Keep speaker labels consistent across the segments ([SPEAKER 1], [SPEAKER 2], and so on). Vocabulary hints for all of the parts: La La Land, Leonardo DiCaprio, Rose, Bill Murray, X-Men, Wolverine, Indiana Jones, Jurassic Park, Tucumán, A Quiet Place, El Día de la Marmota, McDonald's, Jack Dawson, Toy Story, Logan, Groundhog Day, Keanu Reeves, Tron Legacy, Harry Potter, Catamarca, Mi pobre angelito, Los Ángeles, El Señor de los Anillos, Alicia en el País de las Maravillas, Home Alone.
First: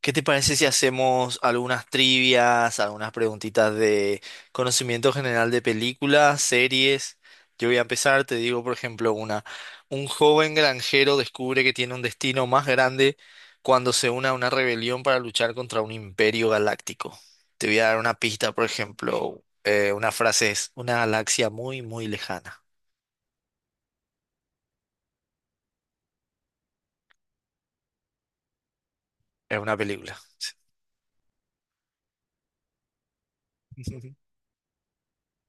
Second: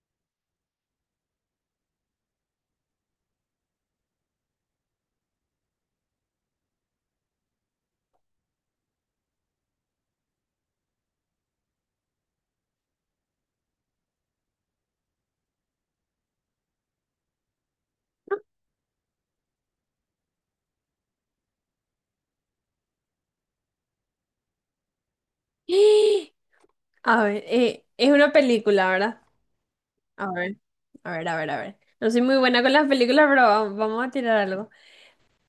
[SPEAKER 1] ¿Qué te parece si hacemos algunas trivias, algunas preguntitas de conocimiento general de películas, series? Yo voy a empezar, te digo, por ejemplo, una. Un joven granjero descubre que tiene un destino más grande cuando se une a una rebelión para luchar contra un imperio galáctico. Te voy a dar una pista, por ejemplo, una frase es, una galaxia muy, muy lejana.
[SPEAKER 2] ¡Ah! A ver, es una película, ¿verdad?
[SPEAKER 1] Es una película.
[SPEAKER 2] A ver, a ver, a ver, a ver. No soy muy buena con las películas, pero vamos a tirar algo.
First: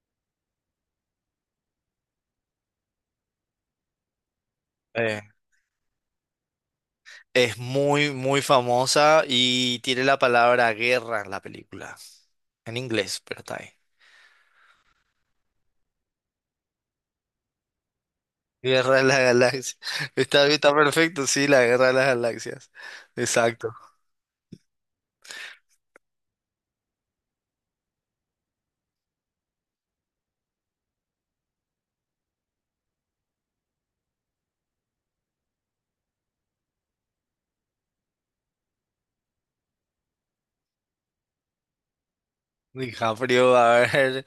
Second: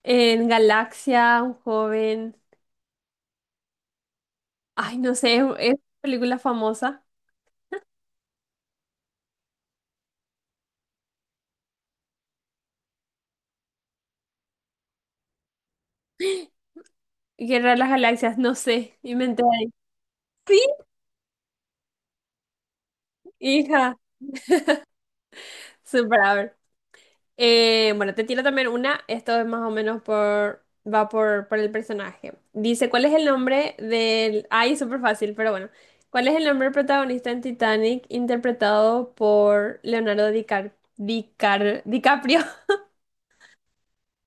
[SPEAKER 2] En Galaxia, un joven. Ay, no
[SPEAKER 1] Eh,
[SPEAKER 2] sé, es una película famosa.
[SPEAKER 1] es muy, muy famosa y tiene la palabra guerra en la película. En inglés, pero está ahí.
[SPEAKER 2] Guerra de las Galaxias, no
[SPEAKER 1] Guerra
[SPEAKER 2] sé.
[SPEAKER 1] de las
[SPEAKER 2] Inventé.
[SPEAKER 1] Galaxias. Está,
[SPEAKER 2] Sí,
[SPEAKER 1] está perfecto, sí, la Guerra de las Galaxias. Exacto.
[SPEAKER 2] hija, súper, a ver. Bueno, te tiro también una. Esto es más o menos por. Va por el personaje. Dice, ¿cuál es el nombre del. Ay, súper fácil, pero bueno. ¿Cuál es el nombre del protagonista en Titanic interpretado por Leonardo DiCaprio?
[SPEAKER 1] DiCaprio, a ver.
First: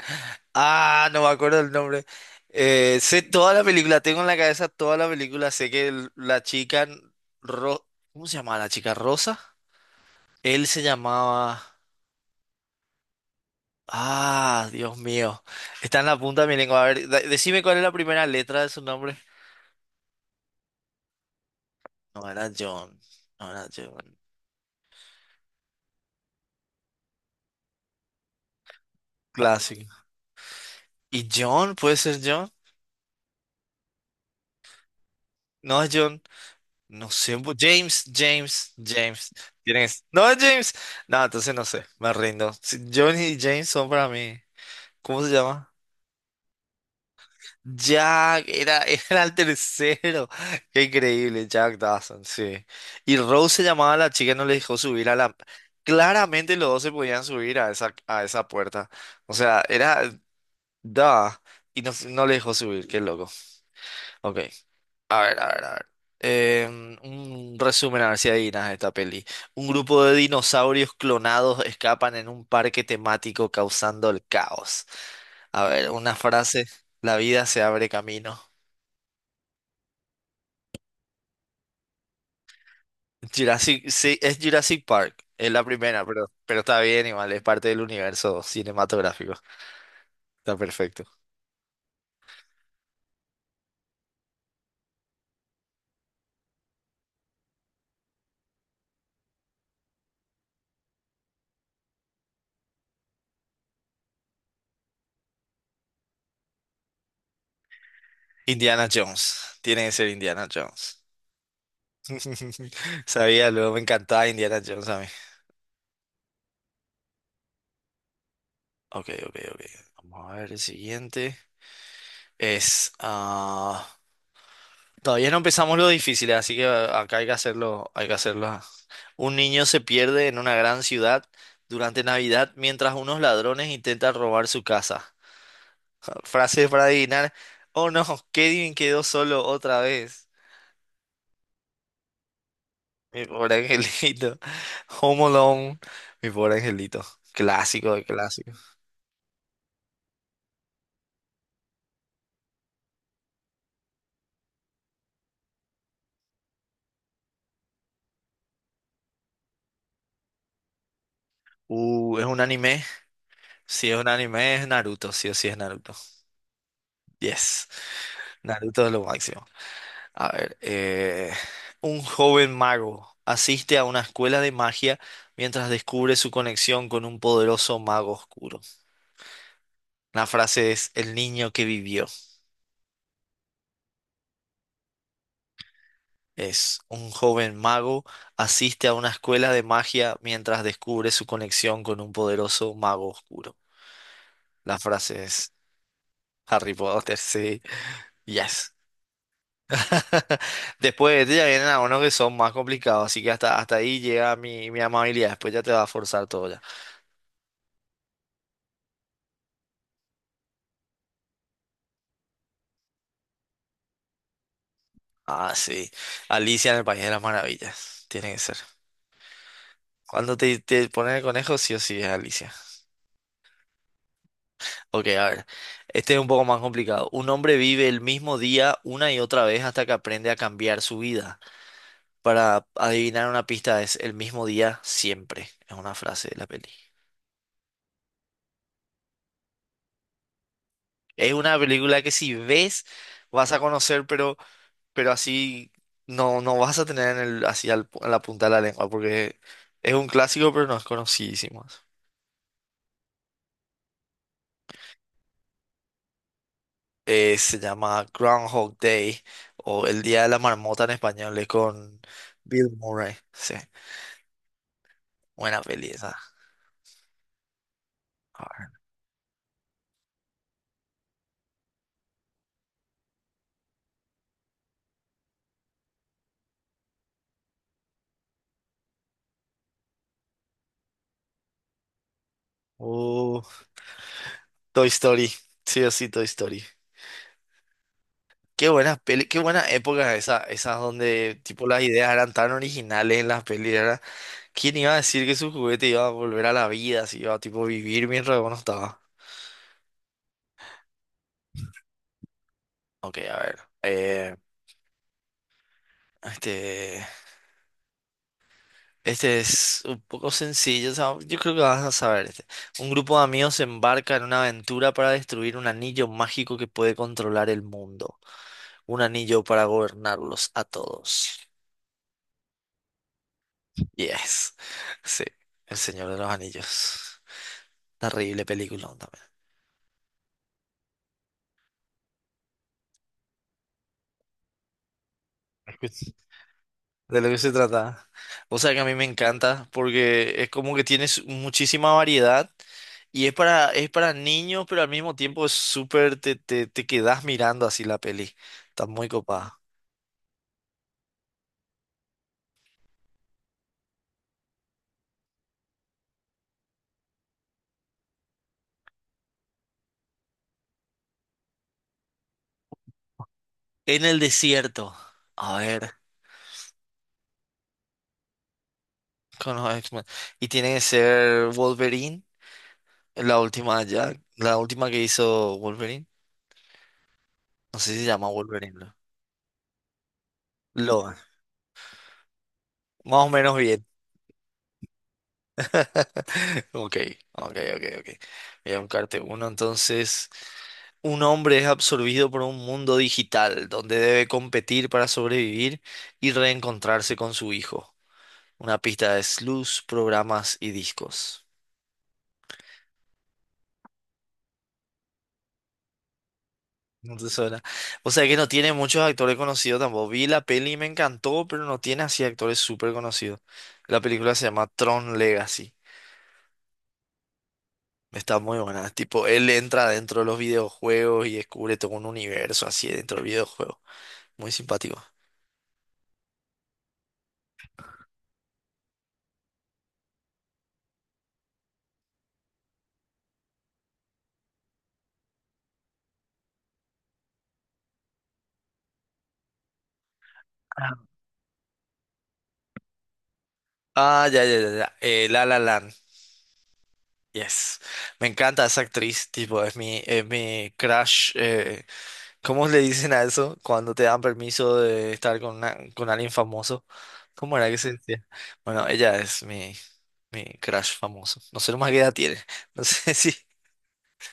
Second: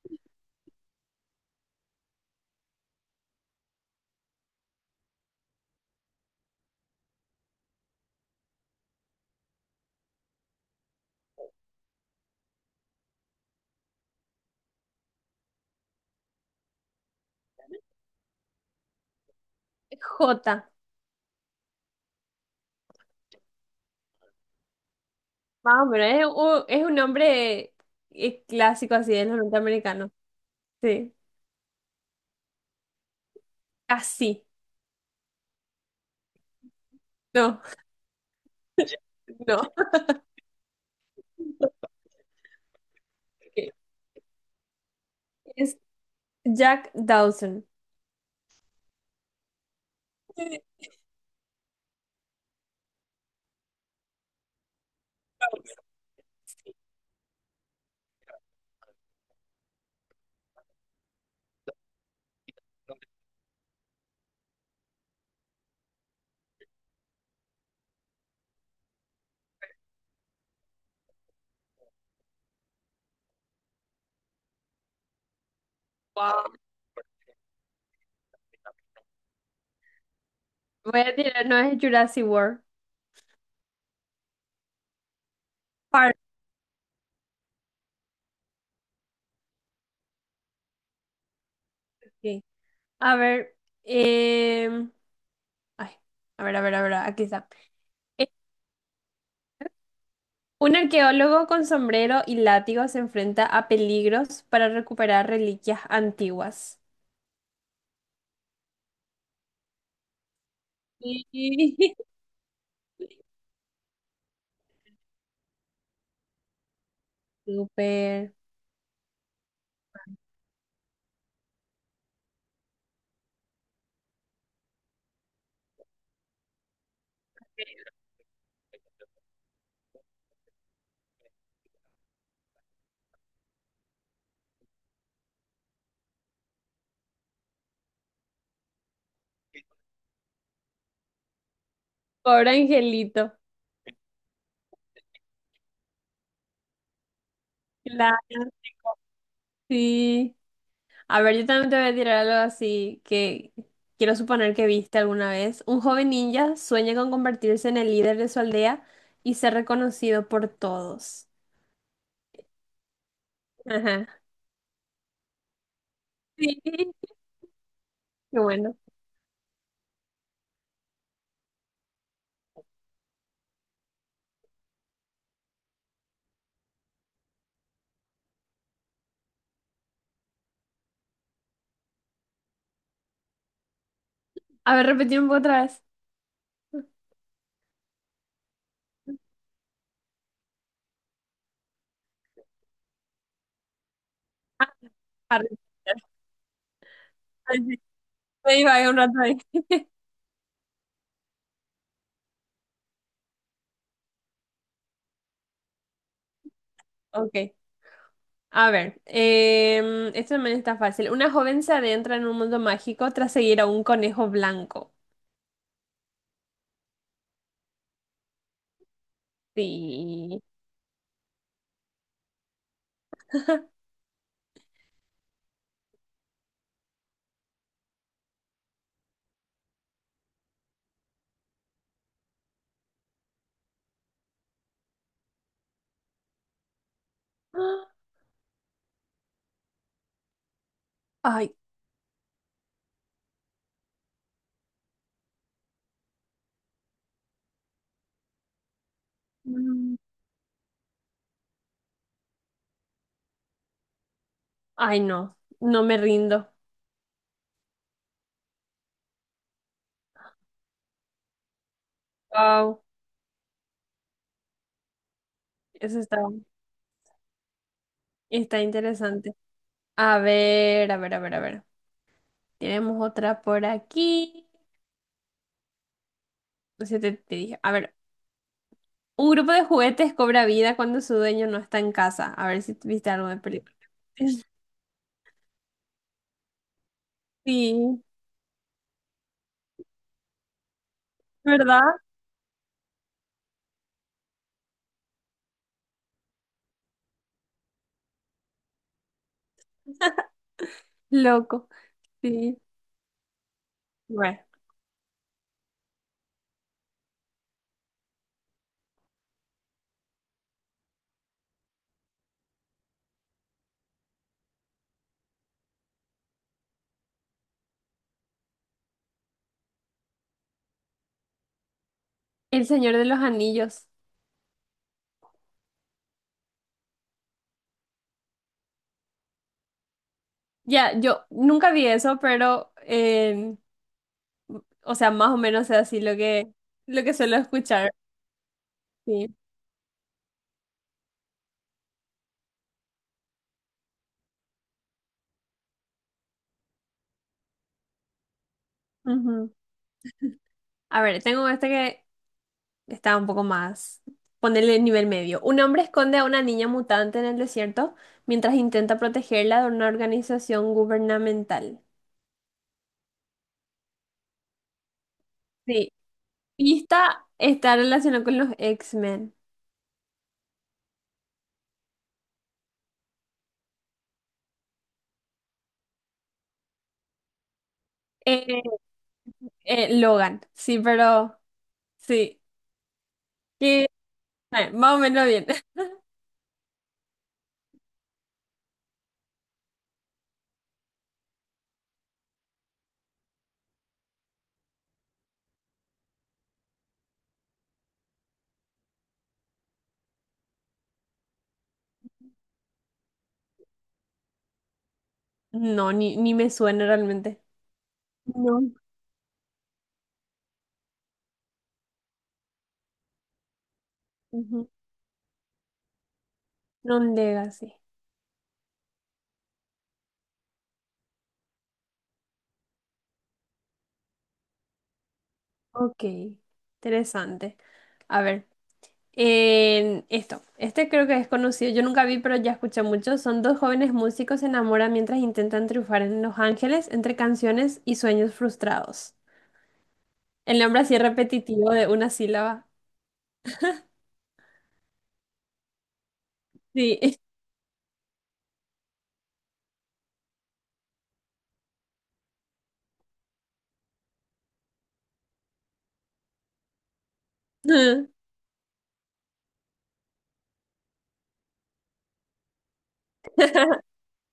[SPEAKER 1] Ah, no me acuerdo el nombre. Sé toda la película, tengo en la cabeza toda la película. Sé que la chica. Ro- ¿Cómo se llamaba la chica? ¿Rosa? Él se llamaba. Ah, Dios mío. Está en la punta de mi lengua. A ver, decime cuál es la primera letra de su nombre.
[SPEAKER 2] J.
[SPEAKER 1] No era John. No era John.
[SPEAKER 2] Más o menos. Es es un nombre clásico así de los
[SPEAKER 1] Clásico.
[SPEAKER 2] norteamericanos. Sí.
[SPEAKER 1] ¿Y John? ¿Puede ser John?
[SPEAKER 2] Casi.
[SPEAKER 1] No es John, no sé,
[SPEAKER 2] No,
[SPEAKER 1] James, James, James.
[SPEAKER 2] no.
[SPEAKER 1] ¿Tienes? No es No, James. No, entonces no sé, me rindo. John y James
[SPEAKER 2] Ok.
[SPEAKER 1] son para mí. ¿Cómo se llama?
[SPEAKER 2] Es Jack Dawson.
[SPEAKER 1] Jack, era, era el tercero. Qué increíble, Jack Dawson, sí. Y Rose se llamaba la chica, no le dejó subir a la Claramente los dos se podían subir a esa puerta. O sea, era Da. Y no, no le dejó subir, qué loco. Ok. A ver, a ver, a ver. Un resumen, a ver si adivinas esta peli. Un grupo de dinosaurios clonados escapan en un parque temático causando el caos. A ver, una frase. La vida se abre camino.
[SPEAKER 2] Voy a tirar, no es Jurassic World.
[SPEAKER 1] Jurassic, sí, es Jurassic Park. Es la primera,
[SPEAKER 2] Parque.
[SPEAKER 1] pero está bien, igual. Es parte del universo cinematográfico. Está perfecto.
[SPEAKER 2] A ver, em, ay, a ver, a ver, a ver, aquí está. Eh, Un arqueólogo con sombrero y látigo se enfrenta a peligros para recuperar reliquias antiguas.
[SPEAKER 1] Indiana Jones. Tiene que ser Indiana Jones.
[SPEAKER 2] Sí.
[SPEAKER 1] Sabía, luego me encantaba Indiana Jones a mí.
[SPEAKER 2] Súper.
[SPEAKER 1] Ok, ok, ok. Vamos a ver el siguiente. Es. ah, Todavía no empezamos lo difícil, así que acá hay que hacerlo. Hay que hacerlo. Un niño se pierde en una gran ciudad durante Navidad mientras unos ladrones intentan robar su casa. Frase para adivinar. Oh no, Kevin quedó solo otra vez.
[SPEAKER 2] Pobre
[SPEAKER 1] Mi
[SPEAKER 2] angelito.
[SPEAKER 1] pobre angelito. Home Alone. Mi pobre angelito. Clásico de
[SPEAKER 2] Claro,
[SPEAKER 1] clásico.
[SPEAKER 2] sí. A ver, yo también te voy a tirar algo así que quiero suponer que viste alguna vez. Un joven ninja sueña con convertirse en el líder de su aldea y ser reconocido por todos.
[SPEAKER 1] Es un anime. Si es un
[SPEAKER 2] Ajá.
[SPEAKER 1] anime, es Naruto, sí o sí es Naruto.
[SPEAKER 2] Sí, qué
[SPEAKER 1] Yes,
[SPEAKER 2] bueno.
[SPEAKER 1] Naruto es lo máximo. A ver, un joven mago asiste a una escuela de magia mientras descubre su conexión con un poderoso mago oscuro. La frase es el niño que vivió.
[SPEAKER 2] A ver, repetir un poco otra vez.
[SPEAKER 1] Es un joven mago asiste a una escuela de magia mientras descubre su conexión con un poderoso mago oscuro.
[SPEAKER 2] Ah,
[SPEAKER 1] La frase
[SPEAKER 2] Harry
[SPEAKER 1] es
[SPEAKER 2] Potter.
[SPEAKER 1] Harry Potter, sí.
[SPEAKER 2] Me iba
[SPEAKER 1] Yes.
[SPEAKER 2] a ir un rato ahí.
[SPEAKER 1] Después de este ya vienen algunos que son más complicados, así que hasta, hasta ahí llega mi amabilidad. Después ya te va a forzar todo ya.
[SPEAKER 2] Ok. A ver, esto también está fácil. Una joven se adentra en un mundo mágico tras seguir a un conejo blanco.
[SPEAKER 1] Ah, sí. Alicia en el País de las Maravillas. Tiene que ser. Cuando
[SPEAKER 2] Sí.
[SPEAKER 1] te ponen el conejo, sí o sí es Alicia. Ok, a ver. Este es un poco más complicado. Un hombre vive el mismo día una y otra vez hasta que aprende a cambiar su vida. Para adivinar una pista es el mismo día siempre. Es una frase de la peli. Es
[SPEAKER 2] Ay,
[SPEAKER 1] una película que si ves vas a conocer, pero así no, no vas a tener en el, así al en la punta de la lengua, porque es
[SPEAKER 2] mm,
[SPEAKER 1] un clásico, pero no es conocidísimo.
[SPEAKER 2] no, no me rindo.
[SPEAKER 1] Se llama Groundhog Day, o El Día de la Marmota en español, es con Bill
[SPEAKER 2] Wow,
[SPEAKER 1] Murray. Sí, buena peli
[SPEAKER 2] eso
[SPEAKER 1] esa.
[SPEAKER 2] está,
[SPEAKER 1] A
[SPEAKER 2] está
[SPEAKER 1] ver.
[SPEAKER 2] interesante. A ver, a ver, a ver, a ver. Tenemos otra por aquí. No sé, te dije. A ver, un grupo de juguetes cobra vida cuando su dueño no está en casa. A ver si viste algo de
[SPEAKER 1] Uh,
[SPEAKER 2] película.
[SPEAKER 1] Toy Story, sí o sí, Toy Story.
[SPEAKER 2] Sí,
[SPEAKER 1] Qué buena peli, qué buena época esa, esas donde tipo las
[SPEAKER 2] ¿verdad?
[SPEAKER 1] ideas eran tan originales en las pelis, ¿verdad? ¿Quién iba a decir que su juguete iba a volver a la vida, si iba a tipo vivir mientras uno estaba?
[SPEAKER 2] Loco. Sí.
[SPEAKER 1] Ok, a ver.
[SPEAKER 2] Bueno.
[SPEAKER 1] Este, este es un poco sencillo. O sea, yo creo que vas a saber este. Un grupo de amigos se embarca en una aventura para destruir un anillo mágico que puede controlar el mundo. Un anillo para gobernarlos a todos.
[SPEAKER 2] El Señor de los Anillos.
[SPEAKER 1] Yes. Sí, El Señor de los Anillos. Terrible película también.
[SPEAKER 2] Ya, yo nunca vi eso, pero, o sea, más o menos es así lo que
[SPEAKER 1] De lo
[SPEAKER 2] suelo
[SPEAKER 1] que se
[SPEAKER 2] escuchar.
[SPEAKER 1] trata. O sea que a mí me
[SPEAKER 2] Sí.
[SPEAKER 1] encanta porque es como que tienes muchísima variedad y es para niños, pero al mismo tiempo es súper, te quedas mirando así la peli. Está muy
[SPEAKER 2] Ujú.
[SPEAKER 1] copada.
[SPEAKER 2] A ver, tengo este que está un poco más. Ponerle nivel medio. Un hombre esconde a una niña mutante en el desierto mientras intenta protegerla de una organización gubernamental.
[SPEAKER 1] En el desierto. A
[SPEAKER 2] Sí,
[SPEAKER 1] ver,
[SPEAKER 2] pista, está relacionado con los X-Men.
[SPEAKER 1] con los X-Men. Y tiene que ser Wolverine, la última ya, la última que hizo Wolverine. No sé si se llama Wolverine,
[SPEAKER 2] Eh,
[SPEAKER 1] ¿no?
[SPEAKER 2] Logan, sí,
[SPEAKER 1] Logan.
[SPEAKER 2] pero sí.
[SPEAKER 1] Más o menos
[SPEAKER 2] Que,
[SPEAKER 1] bien.
[SPEAKER 2] más o menos bien.
[SPEAKER 1] Ok, ok, ok, ok. Voy a buscarte uno entonces. Un hombre es absorbido por un mundo digital donde debe competir para sobrevivir y reencontrarse con su hijo. Una pista de luz, programas y discos.
[SPEAKER 2] No, ni me suena
[SPEAKER 1] No te
[SPEAKER 2] realmente.
[SPEAKER 1] suena. O sea que no
[SPEAKER 2] No.
[SPEAKER 1] tiene muchos actores conocidos tampoco. Vi la peli y me encantó, pero no tiene así actores súper conocidos. La película se llama
[SPEAKER 2] Ujú.
[SPEAKER 1] Tron Legacy.
[SPEAKER 2] Non Legacy.
[SPEAKER 1] Está muy buena. Tipo, él entra dentro de los videojuegos y descubre todo un universo así dentro del videojuego. Muy simpático.
[SPEAKER 2] Ok, interesante. A ver, en esto. Este creo que es conocido. Yo nunca vi, pero ya escuché mucho. Son dos jóvenes músicos se enamoran mientras intentan triunfar en Los Ángeles entre canciones y sueños frustrados. El nombre
[SPEAKER 1] Ah,
[SPEAKER 2] así repetitivo de una sílaba.
[SPEAKER 1] Ah, ya. La La Land.
[SPEAKER 2] Sí.
[SPEAKER 1] Yes. Me encanta esa actriz, tipo, es es mi crush. ¿Cómo le dicen a eso cuando te dan permiso de estar con, con alguien famoso? ¿Cómo era que se decía? Bueno, ella es mi crush famoso. No sé nomás qué edad tiene. No sé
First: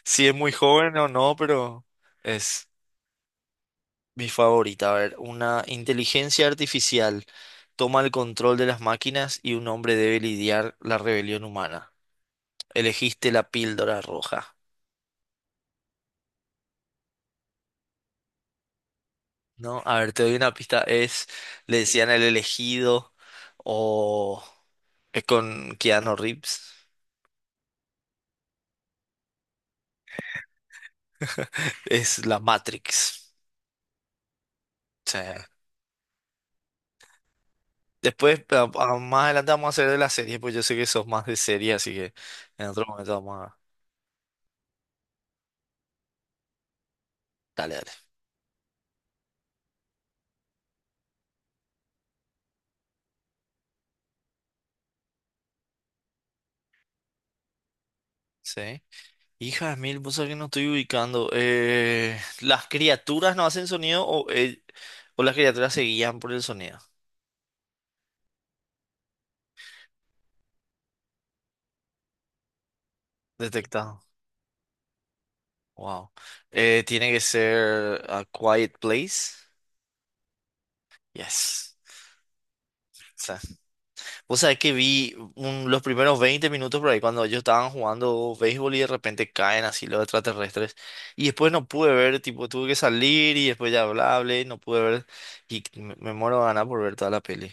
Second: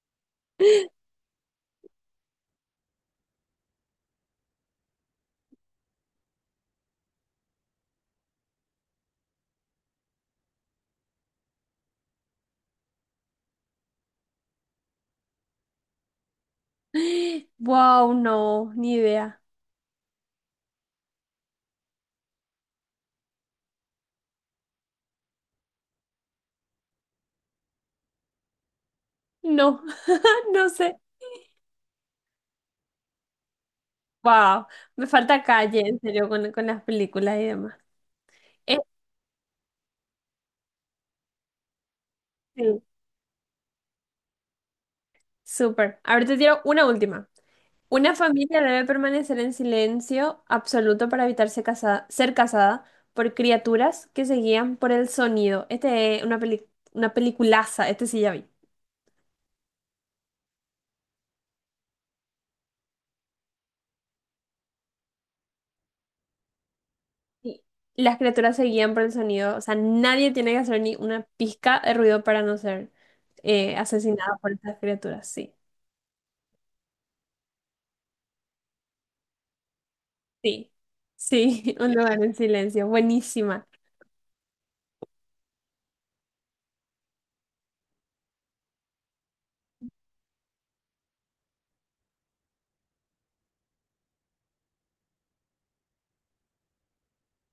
[SPEAKER 1] si es muy joven o no, pero es mi favorita. A ver, una inteligencia artificial toma el control de las máquinas y un hombre debe lidiar la rebelión humana. Elegiste la píldora roja.
[SPEAKER 2] Wow, no, ni idea.
[SPEAKER 1] No, a ver, te doy una pista. Es, le decían el elegido o es con Keanu Reeves.
[SPEAKER 2] No, no sé.
[SPEAKER 1] Es la Matrix.
[SPEAKER 2] Wow, me
[SPEAKER 1] O
[SPEAKER 2] falta
[SPEAKER 1] sea,
[SPEAKER 2] calle, en serio, con las películas y demás.
[SPEAKER 1] después, más adelante vamos a hacer de la serie, pues yo sé que sos más de serie, así que en
[SPEAKER 2] Este,
[SPEAKER 1] otro momento vamos a...
[SPEAKER 2] súper. Ahora te tiro una última.
[SPEAKER 1] Dale, dale.
[SPEAKER 2] Una familia debe permanecer en silencio absoluto para evitar ser casada por criaturas que se guían por el sonido. Este es una una peliculaza, este sí ya vi.
[SPEAKER 1] Sí. Hija de mil, vos sabés que no estoy ubicando. ¿Las criaturas no hacen sonido o las criaturas se guían por el sonido?
[SPEAKER 2] Y las criaturas se guían por el sonido, o sea, nadie tiene que hacer ni una pizca de ruido para no ser
[SPEAKER 1] Detectado.
[SPEAKER 2] asesinado por estas criaturas, sí.
[SPEAKER 1] Wow. Tiene que ser A Quiet Place.
[SPEAKER 2] Sí,
[SPEAKER 1] Yes.
[SPEAKER 2] sí, un lugar en silencio,
[SPEAKER 1] O sea,
[SPEAKER 2] buenísima,
[SPEAKER 1] vos sabés que vi los primeros 20 minutos por ahí cuando ellos estaban jugando béisbol y de repente caen así los extraterrestres. Y después no pude ver, tipo, tuve que salir y después ya hablé y no pude ver. Y me muero de ganas por ver toda la peli.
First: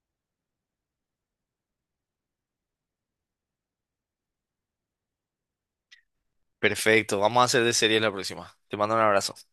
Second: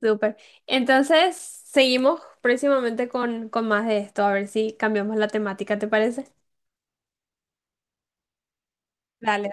[SPEAKER 2] súper. Entonces, seguimos próximamente con más de esto, a ver si cambiamos la temática, ¿te parece?
[SPEAKER 1] Perfecto, vamos a hacer de serie la próxima. Te mando un abrazo.
[SPEAKER 2] Dale.